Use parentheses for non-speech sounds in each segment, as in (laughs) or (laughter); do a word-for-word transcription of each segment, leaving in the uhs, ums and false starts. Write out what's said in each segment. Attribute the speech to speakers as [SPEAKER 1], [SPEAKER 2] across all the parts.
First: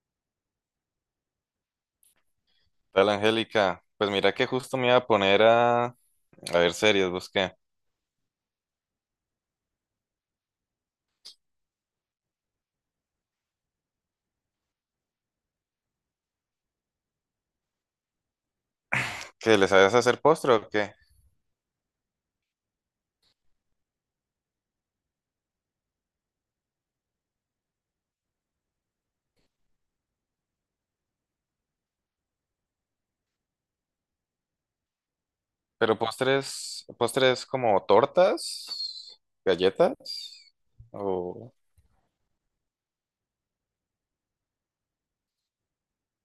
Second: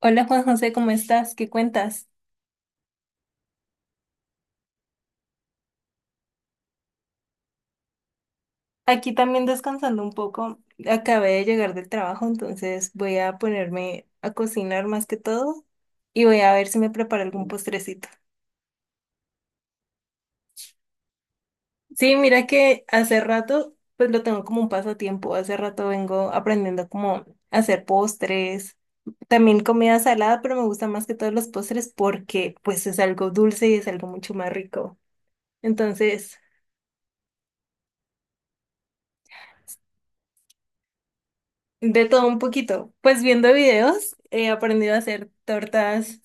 [SPEAKER 1] Hola Juan José, ¿cómo estás? ¿Qué cuentas?
[SPEAKER 2] Tal, Angélica. Pues mira que justo me iba a poner a, a ver series, busqué.
[SPEAKER 1] Aquí también descansando un poco. Acabé de llegar del trabajo, entonces voy a ponerme a cocinar más que todo y voy a ver si me preparo algún postrecito.
[SPEAKER 2] ¿Qué les sabes hacer postre o qué?
[SPEAKER 1] Sí, mira que hace rato, pues lo tengo como un pasatiempo. Hace rato vengo aprendiendo como a hacer postres, también comida salada, pero me gusta más que todos los postres porque pues es algo dulce y es algo mucho más rico.
[SPEAKER 2] Pero
[SPEAKER 1] Entonces...
[SPEAKER 2] postres, postres como tortas, galletas, o...
[SPEAKER 1] De todo un poquito. Pues viendo videos he aprendido a hacer tortas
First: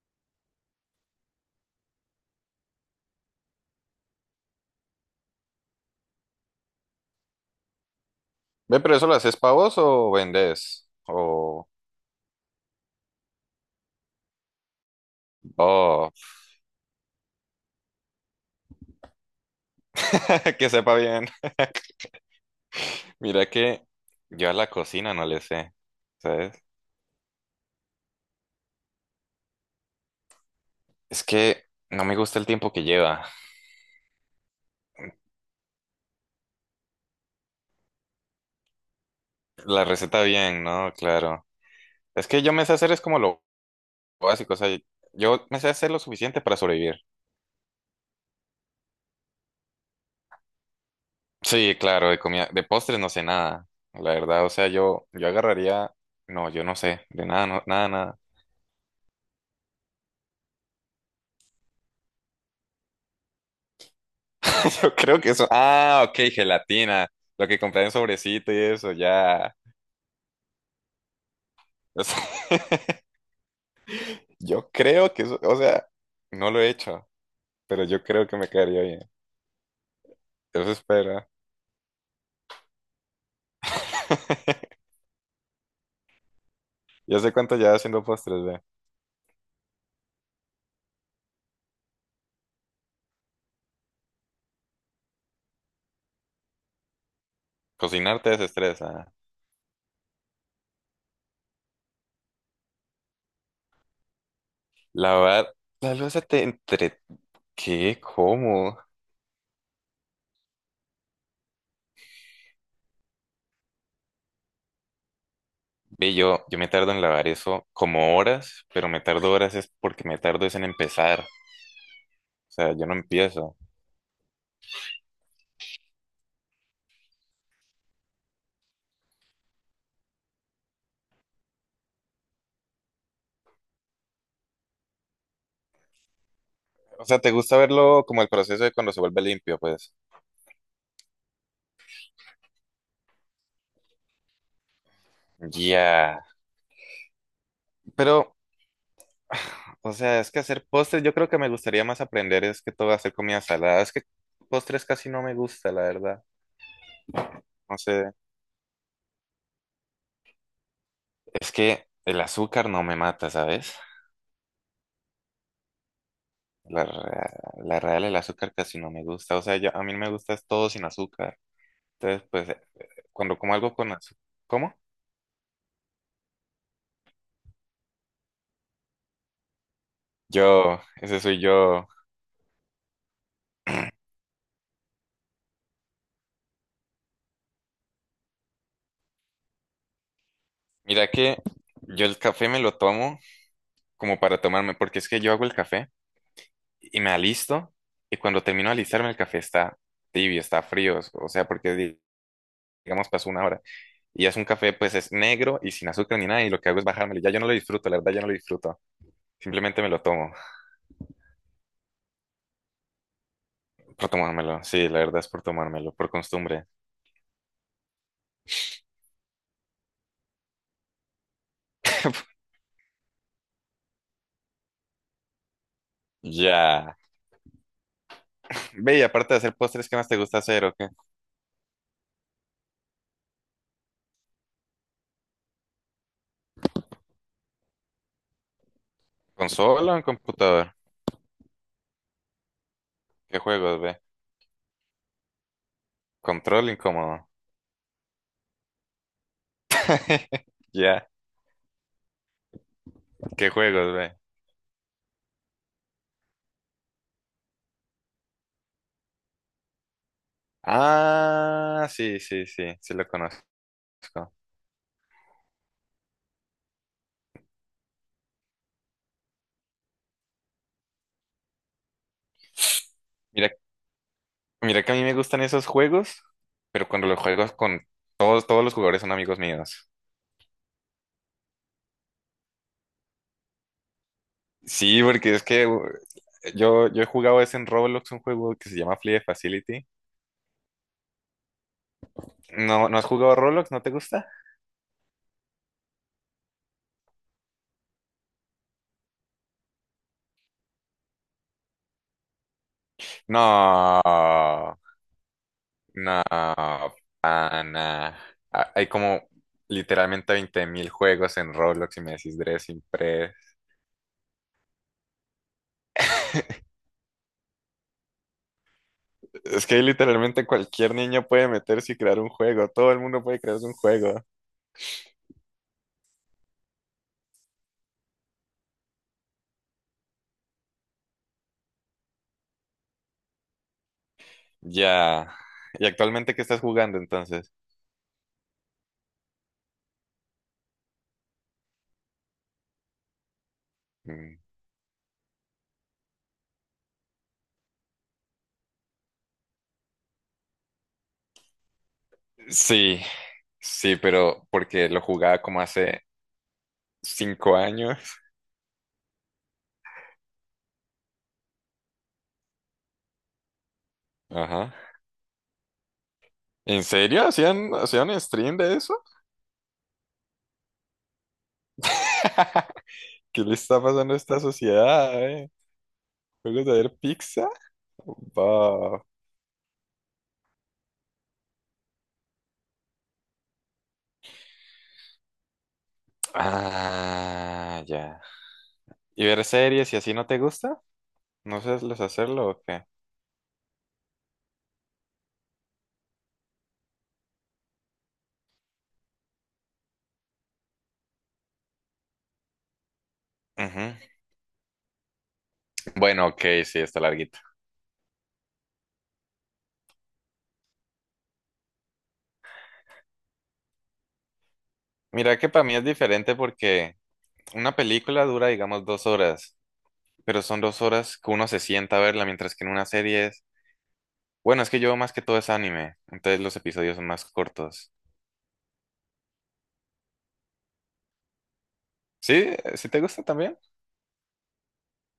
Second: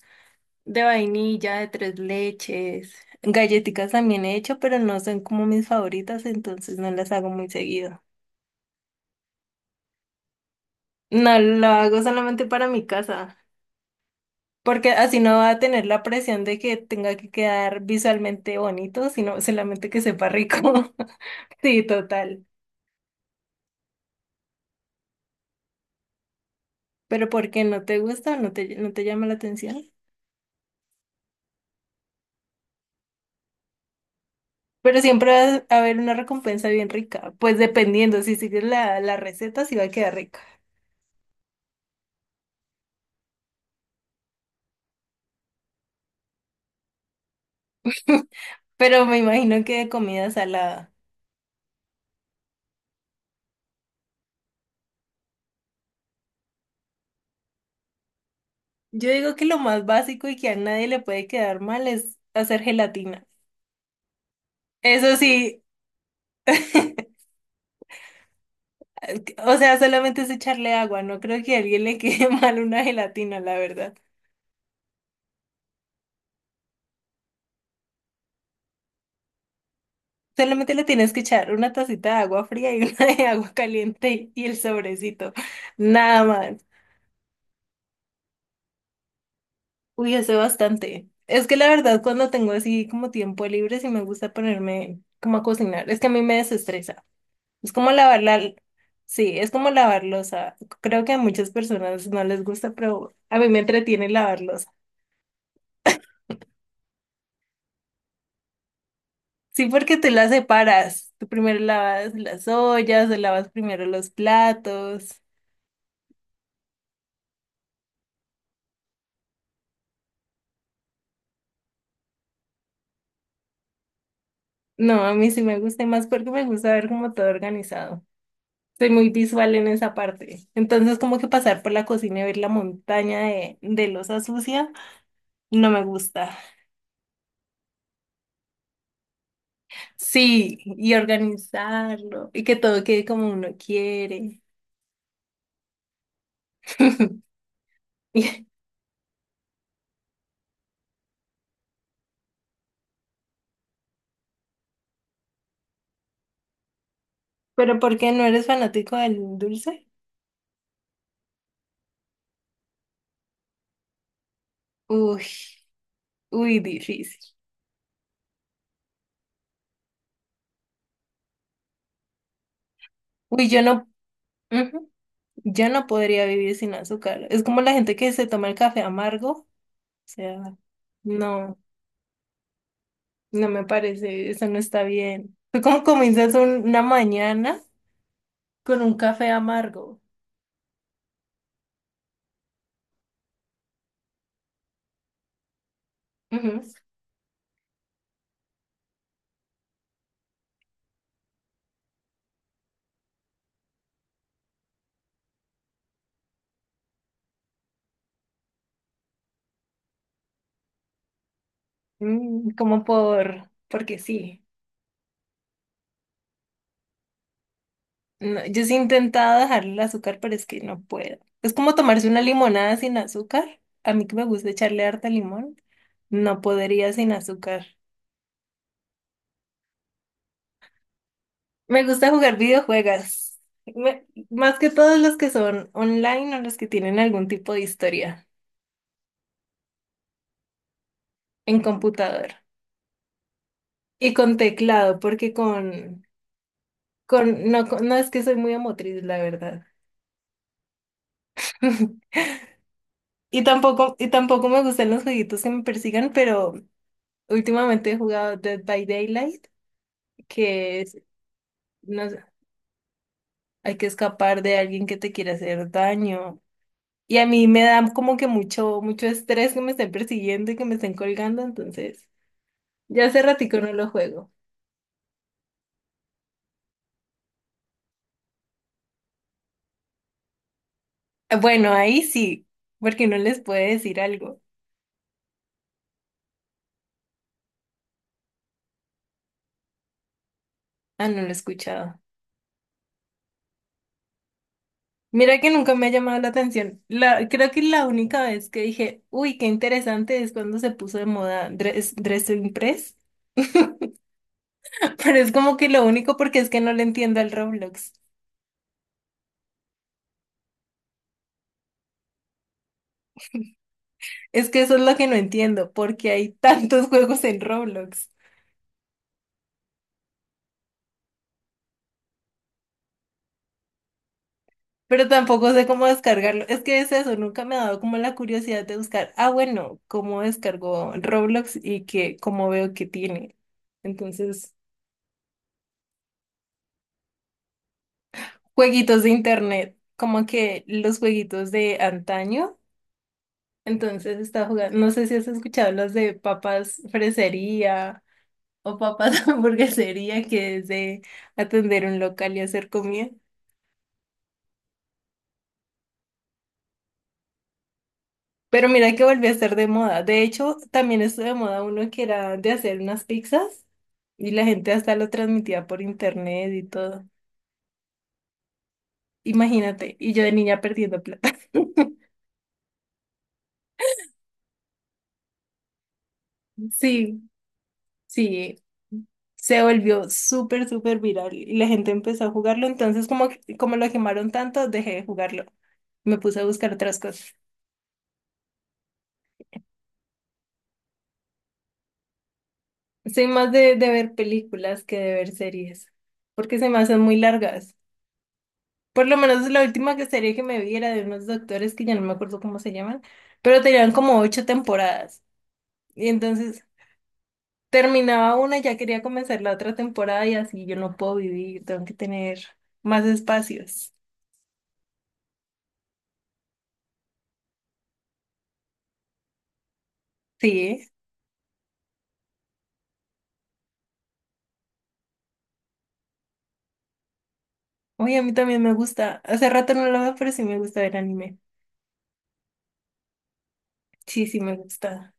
[SPEAKER 1] de vainilla, de tres leches. Galletitas también he hecho, pero no son como mis favoritas, entonces no las hago muy seguido.
[SPEAKER 2] Ve, pero eso lo haces pavos o vendes,
[SPEAKER 1] No lo
[SPEAKER 2] o...
[SPEAKER 1] hago solamente para mi casa, porque así no va a tener la
[SPEAKER 2] Oh,
[SPEAKER 1] presión de que tenga que quedar visualmente bonito, sino solamente que sepa
[SPEAKER 2] (laughs) que
[SPEAKER 1] rico.
[SPEAKER 2] sepa
[SPEAKER 1] (laughs)
[SPEAKER 2] bien.
[SPEAKER 1] Sí, total.
[SPEAKER 2] Mira que yo a la cocina no le sé, ¿sabes?
[SPEAKER 1] Pero ¿por qué no te gusta? ¿No te, no te llama la atención.
[SPEAKER 2] Es que no me gusta el tiempo que lleva.
[SPEAKER 1] Pero siempre va a haber una recompensa bien rica. Pues dependiendo, si sigues la, la receta, sí va
[SPEAKER 2] La
[SPEAKER 1] a quedar
[SPEAKER 2] receta
[SPEAKER 1] rica.
[SPEAKER 2] bien, ¿no? Claro. Es que yo me sé hacer es como lo básico, o sea, yo me sé hacer lo suficiente para sobrevivir.
[SPEAKER 1] (laughs) Pero me imagino que de comida salada.
[SPEAKER 2] Sí, claro, de comida, de postres no sé nada, la verdad, o sea, yo, yo agarraría, no, yo no sé, de nada, no- nada, nada.
[SPEAKER 1] Yo digo que lo más básico y que a nadie le puede quedar mal es hacer gelatina.
[SPEAKER 2] (laughs) Yo
[SPEAKER 1] Eso
[SPEAKER 2] creo que eso,
[SPEAKER 1] sí,
[SPEAKER 2] ah, ok, gelatina, lo que compré en sobrecito y eso,
[SPEAKER 1] (laughs)
[SPEAKER 2] ya.
[SPEAKER 1] o sea, solamente es echarle agua. No creo que a alguien le
[SPEAKER 2] O sea,
[SPEAKER 1] quede (laughs) mal una
[SPEAKER 2] (laughs)
[SPEAKER 1] gelatina, la verdad.
[SPEAKER 2] yo creo que eso, o sea, no lo he hecho, pero yo creo que me quedaría bien. Eso
[SPEAKER 1] Solamente le tienes que
[SPEAKER 2] espero.
[SPEAKER 1] echar una tacita de agua fría y una de agua caliente y el
[SPEAKER 2] (laughs)
[SPEAKER 1] sobrecito. Nada más.
[SPEAKER 2] Yo sé cuánto llevas haciendo postres, ve.
[SPEAKER 1] Uy, hace bastante. Es que la verdad, cuando tengo así como tiempo libre, sí me gusta ponerme como a cocinar. Es que a mí me desestresa. Es como
[SPEAKER 2] Cocinar
[SPEAKER 1] lavar
[SPEAKER 2] te
[SPEAKER 1] la...
[SPEAKER 2] desestresa.
[SPEAKER 1] Sí, es como lavar loza. Creo que a muchas personas no les gusta, pero a mí me entretiene lavar loza.
[SPEAKER 2] Lavar la loza te entre... ¿Qué? ¿Cómo?
[SPEAKER 1] Sí, porque tú la separas. Tú primero lavas las ollas, o lavas primero los platos.
[SPEAKER 2] Ve, yo, yo me tardo en lavar eso como horas, pero me tardo horas es porque me tardo es en empezar. O sea, yo no empiezo.
[SPEAKER 1] No, a mí sí me gusta y más porque me gusta ver como todo organizado. Soy muy visual en esa parte. Entonces, como que pasar por la cocina y ver la montaña de, de loza sucia, no me gusta.
[SPEAKER 2] O sea, ¿te gusta verlo como el proceso de cuando se vuelve limpio, pues?
[SPEAKER 1] Sí, y organizarlo, y que todo quede como uno quiere.
[SPEAKER 2] Ya.
[SPEAKER 1] (laughs)
[SPEAKER 2] Pero,
[SPEAKER 1] Y-
[SPEAKER 2] o sea, es que hacer postres, yo creo que me gustaría más aprender es que todo hacer comida salada. Es que postres casi no me gusta, la verdad. No
[SPEAKER 1] Pero ¿por
[SPEAKER 2] sé.
[SPEAKER 1] qué no eres fanático del dulce?
[SPEAKER 2] Es que el azúcar no me mata, ¿sabes?
[SPEAKER 1] Uy, uy,
[SPEAKER 2] La,
[SPEAKER 1] difícil.
[SPEAKER 2] rea- la real, el azúcar casi no me gusta. O sea, yo, a mí me gusta es todo sin azúcar. Entonces, pues, eh, cuando
[SPEAKER 1] Uy,
[SPEAKER 2] como
[SPEAKER 1] yo
[SPEAKER 2] algo
[SPEAKER 1] no,
[SPEAKER 2] con azúcar. ¿Cómo?
[SPEAKER 1] ujú, yo no podría vivir sin azúcar. Es como la gente que se toma el café amargo. O sea,
[SPEAKER 2] Yo, ese soy
[SPEAKER 1] no,
[SPEAKER 2] yo.
[SPEAKER 1] no me parece, eso no está bien. Tú como comienzas un- una mañana con un café amargo.
[SPEAKER 2] Mira que yo el café me lo tomo como para tomarme, porque es que yo hago el café
[SPEAKER 1] Ujú.
[SPEAKER 2] y me alisto y cuando termino de alistarme el café está tibio, está frío, o sea, porque di- digamos pasó una hora y es un café, pues es negro y sin azúcar ni nada, y lo que hago es bajármelo. Ya yo no lo disfruto, la verdad ya no lo disfruto. Simplemente me lo tomo
[SPEAKER 1] Mm, como por, porque
[SPEAKER 2] por
[SPEAKER 1] sí.
[SPEAKER 2] tomármelo. Sí, la verdad es por tomármelo, por costumbre.
[SPEAKER 1] No, yo sí he intentado dejar el azúcar, pero es que no puedo. Es como tomarse una
[SPEAKER 2] (laughs)
[SPEAKER 1] limonada sin azúcar. A mí que me gusta echarle harta limón, no podría
[SPEAKER 2] Ya.
[SPEAKER 1] sin azúcar.
[SPEAKER 2] Ve, y aparte de hacer postres, ¿qué más te gusta hacer o qué?
[SPEAKER 1] Me gusta jugar videojuegos. Me- más que todos los que son online o los que tienen algún tipo de historia
[SPEAKER 2] ¿Consola o en computador?
[SPEAKER 1] en computador.
[SPEAKER 2] ¿Qué juegos, ve?
[SPEAKER 1] Y con teclado, porque con,
[SPEAKER 2] Control incómodo.
[SPEAKER 1] con, no, con- no es que soy muy emotriz, la verdad.
[SPEAKER 2] (laughs) Ya.
[SPEAKER 1] (laughs) Y
[SPEAKER 2] ¿Qué juegos,
[SPEAKER 1] tampoco, y
[SPEAKER 2] ve?
[SPEAKER 1] tampoco me gustan los jueguitos que me persigan, pero últimamente he jugado Dead by Daylight, que es,
[SPEAKER 2] Ah,
[SPEAKER 1] no
[SPEAKER 2] sí,
[SPEAKER 1] sé,
[SPEAKER 2] sí, sí, sí lo conozco.
[SPEAKER 1] hay que escapar de alguien que te quiere hacer daño. Y a mí me da como que mucho, mucho estrés que me estén persiguiendo y que me estén colgando, entonces ya hace
[SPEAKER 2] Mira,
[SPEAKER 1] ratico no lo juego.
[SPEAKER 2] mira que a mí me gustan esos juegos, pero cuando los juegos con todos, todos los jugadores son amigos míos.
[SPEAKER 1] Eh, Bueno, ahí sí, porque no les puede decir algo.
[SPEAKER 2] Sí, porque es que uh, yo, yo he jugado ese en Roblox, un juego que se llama Flee Facility.
[SPEAKER 1] Ah, no lo he escuchado.
[SPEAKER 2] ¿No, no has jugado Roblox? ¿No te gusta?
[SPEAKER 1] Mira que nunca me ha llamado la atención. La, creo que la única vez que dije, uy, qué interesante es cuando se puso de moda dress, Dressing Press.
[SPEAKER 2] No,
[SPEAKER 1] (laughs) Pero es como que lo único
[SPEAKER 2] no,
[SPEAKER 1] porque es que no le entiendo al Roblox.
[SPEAKER 2] pana. Ah, hay como literalmente veinte mil juegos en Roblox y me decís Dressing Pre.
[SPEAKER 1] Es que eso es lo que no entiendo, porque hay tantos (laughs) juegos en Roblox.
[SPEAKER 2] Es que ahí literalmente cualquier niño puede meterse y crear un juego. Todo el mundo puede crearse un juego.
[SPEAKER 1] Pero tampoco sé cómo descargarlo. Es que es eso, nunca me ha dado como la curiosidad de buscar, ah, bueno, cómo descargo Roblox y que, cómo veo que tiene. Entonces,
[SPEAKER 2] Ya. ¿Y actualmente qué estás jugando entonces?
[SPEAKER 1] jueguitos de internet, como que los jueguitos de antaño. Entonces
[SPEAKER 2] Mm.
[SPEAKER 1] estaba jugando, no sé si has escuchado los de papas fresería o papas (laughs) hamburguesería, que es de atender un local y hacer
[SPEAKER 2] Sí,
[SPEAKER 1] comida.
[SPEAKER 2] sí, pero porque lo jugaba como hace cinco años.
[SPEAKER 1] Pero mira que volvió a estar de moda. De hecho, también estuvo de moda uno que era de hacer unas pizzas y la gente
[SPEAKER 2] Ajá.
[SPEAKER 1] hasta lo transmitía por internet y
[SPEAKER 2] ¿En
[SPEAKER 1] todo.
[SPEAKER 2] serio? ¿Hacían, hacían stream de eso?
[SPEAKER 1] Imagínate, y yo de niña perdiendo plata. (laughs)
[SPEAKER 2] (laughs) ¿Qué le está pasando a esta sociedad, eh? ¿Juegos de ver
[SPEAKER 1] Sí.
[SPEAKER 2] pizza?
[SPEAKER 1] Sí,
[SPEAKER 2] Va.
[SPEAKER 1] se volvió súper, súper viral y la gente empezó a jugarlo, entonces como, que- como lo quemaron tanto, dejé de jugarlo. Me puse a buscar otras cosas.
[SPEAKER 2] Ah, ya. ¿Y ver series y así no te gusta? ¿No sabes hacerlo o qué?
[SPEAKER 1] Soy más de, de ver películas que de ver series, porque se me hacen muy largas. Por lo menos la última que serie que me vi era de unos doctores que ya no me acuerdo cómo se llaman, pero tenían como ocho temporadas. Y
[SPEAKER 2] Bueno, ok,
[SPEAKER 1] entonces
[SPEAKER 2] sí, está larguita.
[SPEAKER 1] terminaba una y ya quería comenzar la otra temporada y así yo no puedo vivir, tengo que tener más espacios.
[SPEAKER 2] Mira que para mí es diferente porque una película dura, digamos, dos horas, pero son
[SPEAKER 1] Sí.
[SPEAKER 2] dos horas que uno se sienta a verla, mientras que en una serie es... Bueno, es que yo más que todo es anime, entonces los episodios son más cortos.
[SPEAKER 1] Oye, a mí también me gusta. Hace rato no lo veo, pero sí me gusta ver anime.
[SPEAKER 2] ¿Sí? ¿Sí te gusta también?
[SPEAKER 1] Sí, sí me gusta.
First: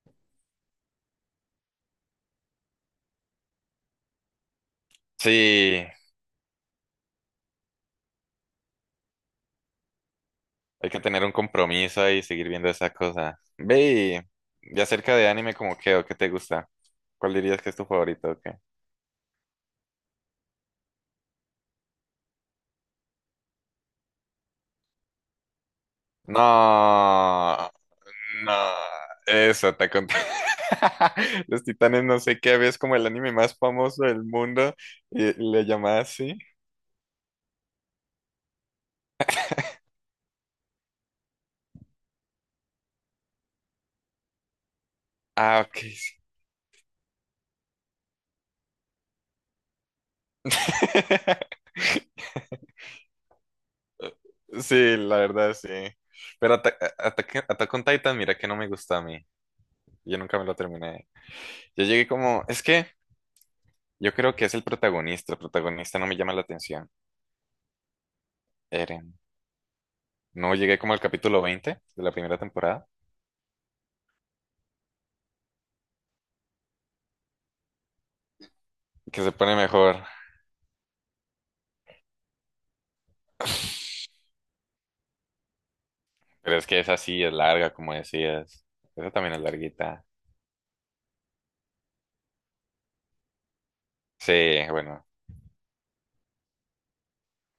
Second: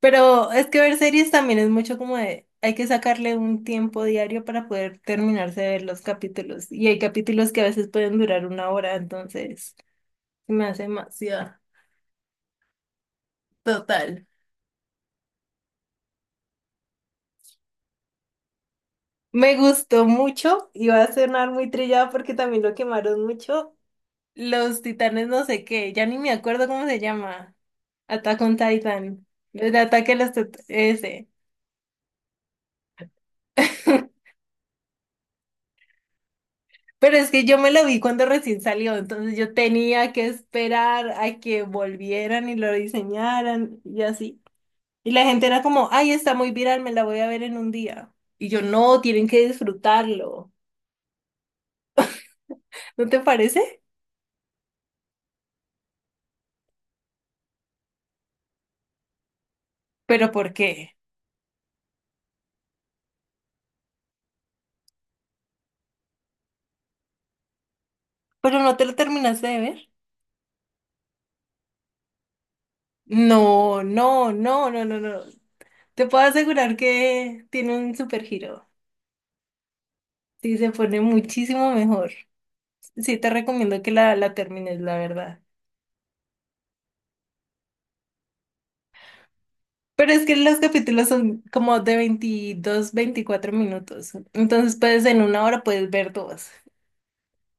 [SPEAKER 1] Pero es que ver series también es mucho como de, hay que sacarle un tiempo diario para poder terminarse de ver
[SPEAKER 2] Sí,
[SPEAKER 1] los capítulos. Y hay capítulos que a veces pueden durar una hora, entonces se me hace
[SPEAKER 2] hay que tener un
[SPEAKER 1] demasiado.
[SPEAKER 2] compromiso ahí y seguir viendo esa cosa.
[SPEAKER 1] Total.
[SPEAKER 2] Ve, y, y acerca de anime, ¿como qué o qué te gusta? ¿Cuál dirías que es tu favorito o qué?
[SPEAKER 1] Me gustó mucho y va a sonar muy trillado porque también lo quemaron mucho. Los titanes no sé qué, ya ni me acuerdo cómo se llama.
[SPEAKER 2] No,
[SPEAKER 1] Attack
[SPEAKER 2] no,
[SPEAKER 1] on Titan.
[SPEAKER 2] eso,
[SPEAKER 1] El
[SPEAKER 2] te
[SPEAKER 1] ataque a los tit- ese.
[SPEAKER 2] (laughs) los Titanes, no sé qué, es como el anime más famoso
[SPEAKER 1] (laughs)
[SPEAKER 2] del mundo, y y le llamaba así.
[SPEAKER 1] Pero es que yo me lo vi cuando recién salió, entonces yo tenía que esperar a que volvieran y lo diseñaran y así. Y la gente
[SPEAKER 2] Ah,
[SPEAKER 1] era
[SPEAKER 2] ok,
[SPEAKER 1] como, ay,
[SPEAKER 2] sí.
[SPEAKER 1] está muy viral, me la voy a ver en un día. Y yo, no, tienen que disfrutarlo.
[SPEAKER 2] (laughs)
[SPEAKER 1] ¿No te parece?
[SPEAKER 2] Sí, la verdad, sí. Pero Ata- A- Ataque- Attack on Titan, mira que no me gusta a mí. Yo
[SPEAKER 1] ¿Pero
[SPEAKER 2] nunca me
[SPEAKER 1] por
[SPEAKER 2] lo
[SPEAKER 1] qué?
[SPEAKER 2] terminé. Yo llegué como, es que yo creo que es el protagonista. El protagonista no me llama la atención.
[SPEAKER 1] ¿Pero no te lo
[SPEAKER 2] Eren.
[SPEAKER 1] terminaste de ver?
[SPEAKER 2] No llegué como al capítulo veinte de la primera temporada,
[SPEAKER 1] No, no, no, no, no, no. Te puedo asegurar que tiene un super giro.
[SPEAKER 2] que se pone mejor.
[SPEAKER 1] Sí, se pone muchísimo mejor. Sí, te recomiendo que la, la termines, la verdad.
[SPEAKER 2] Pero es que esa sí es larga, como decías. Esa también es larguita.
[SPEAKER 1] Pero es que los capítulos son como de veintidós, veinticuatro minutos.
[SPEAKER 2] Sí,
[SPEAKER 1] Entonces, pues
[SPEAKER 2] bueno,
[SPEAKER 1] en una hora puedes ver dos.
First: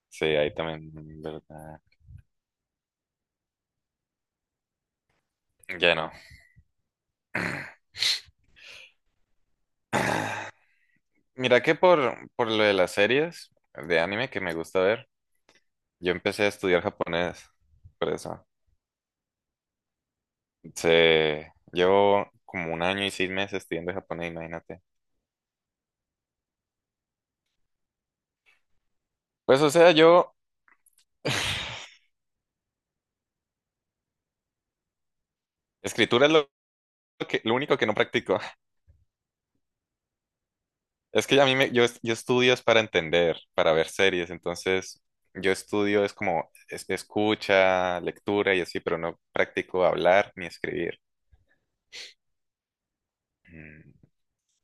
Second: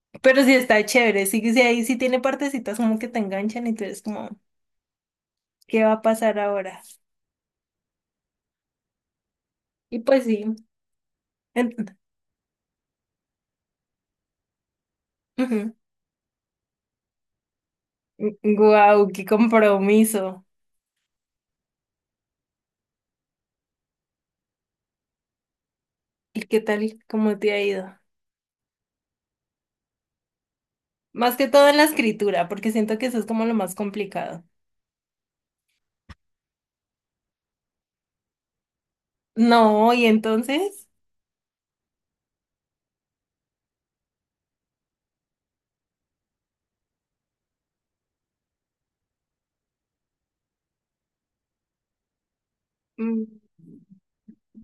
[SPEAKER 2] sí,
[SPEAKER 1] Pero sí
[SPEAKER 2] ahí
[SPEAKER 1] está
[SPEAKER 2] también,
[SPEAKER 1] chévere. Sí, que sí,
[SPEAKER 2] ¿verdad?
[SPEAKER 1] ahí sí tiene partecitas como que te enganchan y tú eres como, ¿qué va
[SPEAKER 2] Ya
[SPEAKER 1] a
[SPEAKER 2] no.
[SPEAKER 1] pasar ahora? Y pues
[SPEAKER 2] (sighs)
[SPEAKER 1] sí.
[SPEAKER 2] Mira que
[SPEAKER 1] en-
[SPEAKER 2] por, por, lo de las series de anime que me gusta ver,
[SPEAKER 1] ujú.
[SPEAKER 2] yo empecé a estudiar japonés, por eso.
[SPEAKER 1] Guau, qué compromiso.
[SPEAKER 2] Se, llevo como un año y seis meses estudiando japonés, imagínate.
[SPEAKER 1] ¿Y qué tal? ¿Cómo te ha ido?
[SPEAKER 2] Pues o sea, yo,
[SPEAKER 1] Más que todo en la escritura, porque siento que eso es como lo más complicado.
[SPEAKER 2] escritura es lo, lo que, lo único que no practico. (laughs)
[SPEAKER 1] No, y entonces,
[SPEAKER 2] Es que a mí me, yo, es- yo estudio es para entender, para ver series, entonces yo estudio es como es- escucha, lectura y así, pero no practico hablar ni escribir.
[SPEAKER 1] Mm,
[SPEAKER 2] Mm,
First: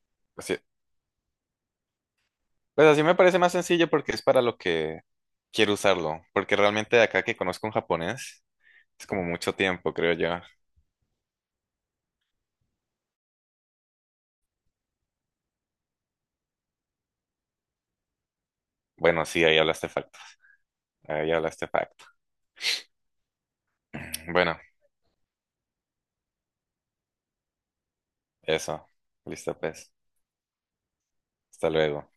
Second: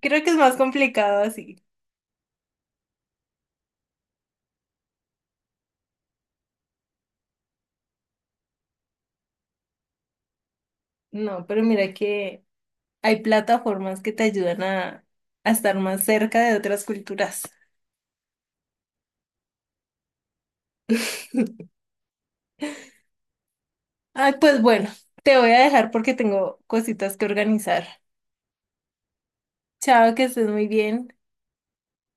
[SPEAKER 1] creo que es
[SPEAKER 2] o
[SPEAKER 1] más
[SPEAKER 2] sea,
[SPEAKER 1] complicado así.
[SPEAKER 2] pues así me parece más sencillo porque es para lo que quiero usarlo, porque realmente de acá que conozco un japonés es como mucho tiempo, creo yo.
[SPEAKER 1] No, pero mira que hay plataformas que te ayudan a, a estar más cerca de otras culturas.
[SPEAKER 2] Bueno, sí, ahí hablaste facto, ahí hablaste
[SPEAKER 1] (laughs)
[SPEAKER 2] facto. (clears throat)
[SPEAKER 1] Ay,
[SPEAKER 2] Bueno,
[SPEAKER 1] pues bueno, te voy a dejar porque tengo cositas que organizar.
[SPEAKER 2] eso, listo pues,
[SPEAKER 1] Chao, que estés muy bien.
[SPEAKER 2] hasta luego.